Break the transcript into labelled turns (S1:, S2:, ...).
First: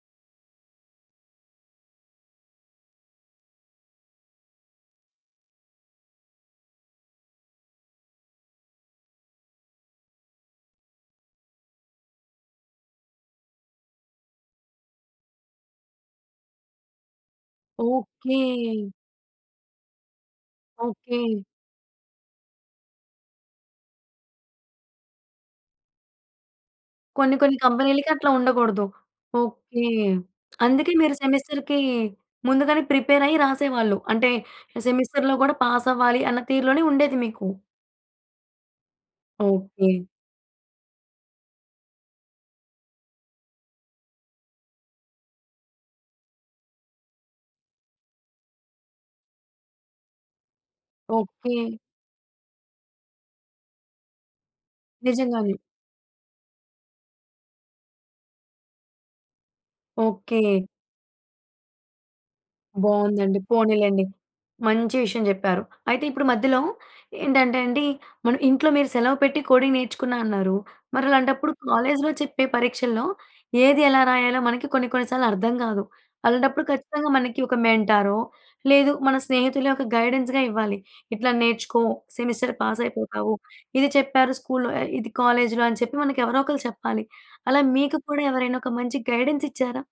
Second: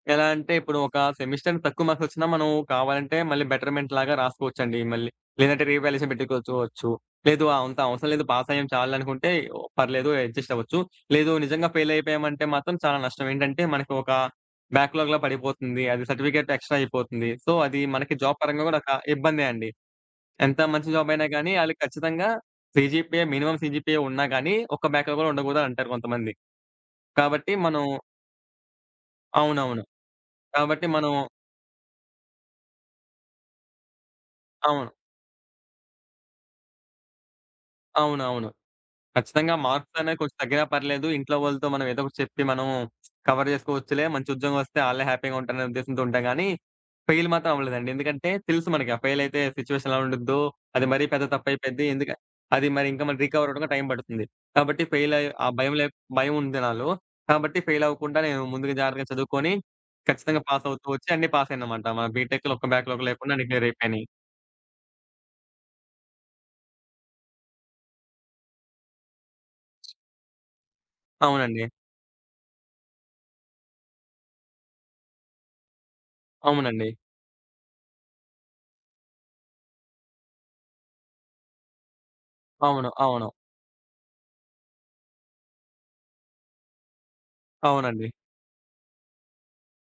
S1: ఎలా అంటే ఇప్పుడు ఒక సెమిస్టర్ తక్కువ మార్క్స్ వచ్చినా మనం కావాలంటే మళ్ళీ బెటర్‌మెంట్ లాగా రాసుకోవచ్చండి మళ్ళీ. లేదంటే రీవాల్యుయేషన్ పెట్టుకోచోవచ్చు. లేదు ఆహ్, అంత అవసరం లేదు పాస్ అయ్యాం చాల్లే అనుకుంటే పర్లేదు అడ్జస్ట్ అవ్వచ్చు. లేదు నిజంగా ఫెయిల్ అయిపోయామంటే మాత్రం చాలా నష్టం ఏంటంటే మనకు ఒక బ్యాక్‌లాగ్‌లా పడిపోతుంది. అది సర్టిఫికేట్ ఎక్స్ట్రా అయిపోతుంది. సో అది మనకి జాబ్
S2: ఓకె.
S1: పరంగా కూడా ఒక ఇబ్బందే అండి. ఎంత మంచి జాబ్
S2: ఓకె.
S1: అయినా గానీ ఆళ్ళకి ఖచ్చితంగా సీజీపీఏ మినిమమ్ సీజీపీఏ ఉన్నా కానీ ఒక బ్యాక్‌లాగ్ కూడా ఉండకూడదు అనంటారు కొంతమంది.
S2: కొన్ని
S1: కాబట్టి
S2: కొన్ని
S1: మనం
S2: కంపెనీలకి అట్లా ఉండగూడదు. ఓకె.
S1: అవునవును. కాబట్టి
S2: అందుకే
S1: మనం
S2: మీరు సెమిస్టర్‌‌కి ముందుగానే ప్రిపేర్ అయ్యి రాసేవాళ్ళు. అంటే
S1: అవును.
S2: సెమిస్టర్‌లో గూడా పాస్ అవ్వాలి అన్న తీరులోనే ఉండేది మీకు.
S1: అవునవును. ఖచ్చితంగా
S2: ఓకె.
S1: మార్క్స్ అనేవి కొంచెం తగ్గినా పర్లేదు ఇంట్లో వాళ్ళతో మనం ఏదో ఒకటి చెప్పి మనం కవర్ చేసుకోవచ్చులే మంచి ఉద్యోగమస్తే ఆళ్ళే హ్యాపీగా ఉంటారనే ఉద్దేశంతో ఉంటాం కానీ ఫెయిల్ మాత్రం అవ్వలేదండి. ఎందుకంటే తెలుసు మనకి ఆ ఫెయిల్ అయితే సిట్యుయేషన్ ఎలా ఉండిద్దో, అది మరీ పెద్ద తప్పు
S2: ఓకె.
S1: అయిపోద్ది ఎందుకు అది మరి ఇంకా రీకవర్ అవ్వడానికి టైం పడుతుంది. కాబట్టి ఫెయిల్ అయి, ఆ
S2: నిజంగానే.
S1: భయం లే భయం ఉంది నాలో. కాబట్టి ఫెయిల్ అవ్వకుండా నేను ముందుగా జాగ్రత్తగా చదువుకొని ఖచ్చితంగా
S2: ఓకె.
S1: పాస్ అవుతూ ఒచ్చి అన్నీ పాసయినమంటా. మా బీటెక్‌లో ఒక్క బ్యాక్‌లాగ్ లేకుండా
S2: బావుందండి,
S1: అన్నీ క్లియర్
S2: పోనీలెండి.
S1: అయిపోయినయి.
S2: మంచి విషయం చెప్పారు. అయితే ఇప్పుడు మధ్యలో ఏంటంటండి, మన ఇంట్లో మీరు సెలవు పెట్టి కోడింగ్ నేర్చుకున్నా అన్నారు మరి అలాంటప్పుడు
S1: అవునండి.
S2: కాలేజ్‌లో చెప్పే పరీక్షల్లో ఏది ఎలా రాయాలో మనకి కొన్ని కొన్ని సార్లు అర్థం గాదు. అలాంటప్పుడు
S1: అవునండి.
S2: ఖచ్చితంగా మనకి ఒక మెంటారో, లేదు మన స్నేహితులే ఒక గైడెన్స్‌గా ఇవ్వాలి. ఇట్లా నేర్చుకో, సెమిస్టర్
S1: అవును. అవును.
S2: పాసైపోతావు. ఇది చెప్పారు స్కూల్లో ఆహ్, ఇది కాలేజిలో అని చెప్పి మనకి ఎవరో ఒకళ్ళు చెప్పాలి అలా మీకు
S1: అవునండి.
S2: కూడా ఎవరైనా ఒక మంచి గైడెన్స్ ఇచ్చారా?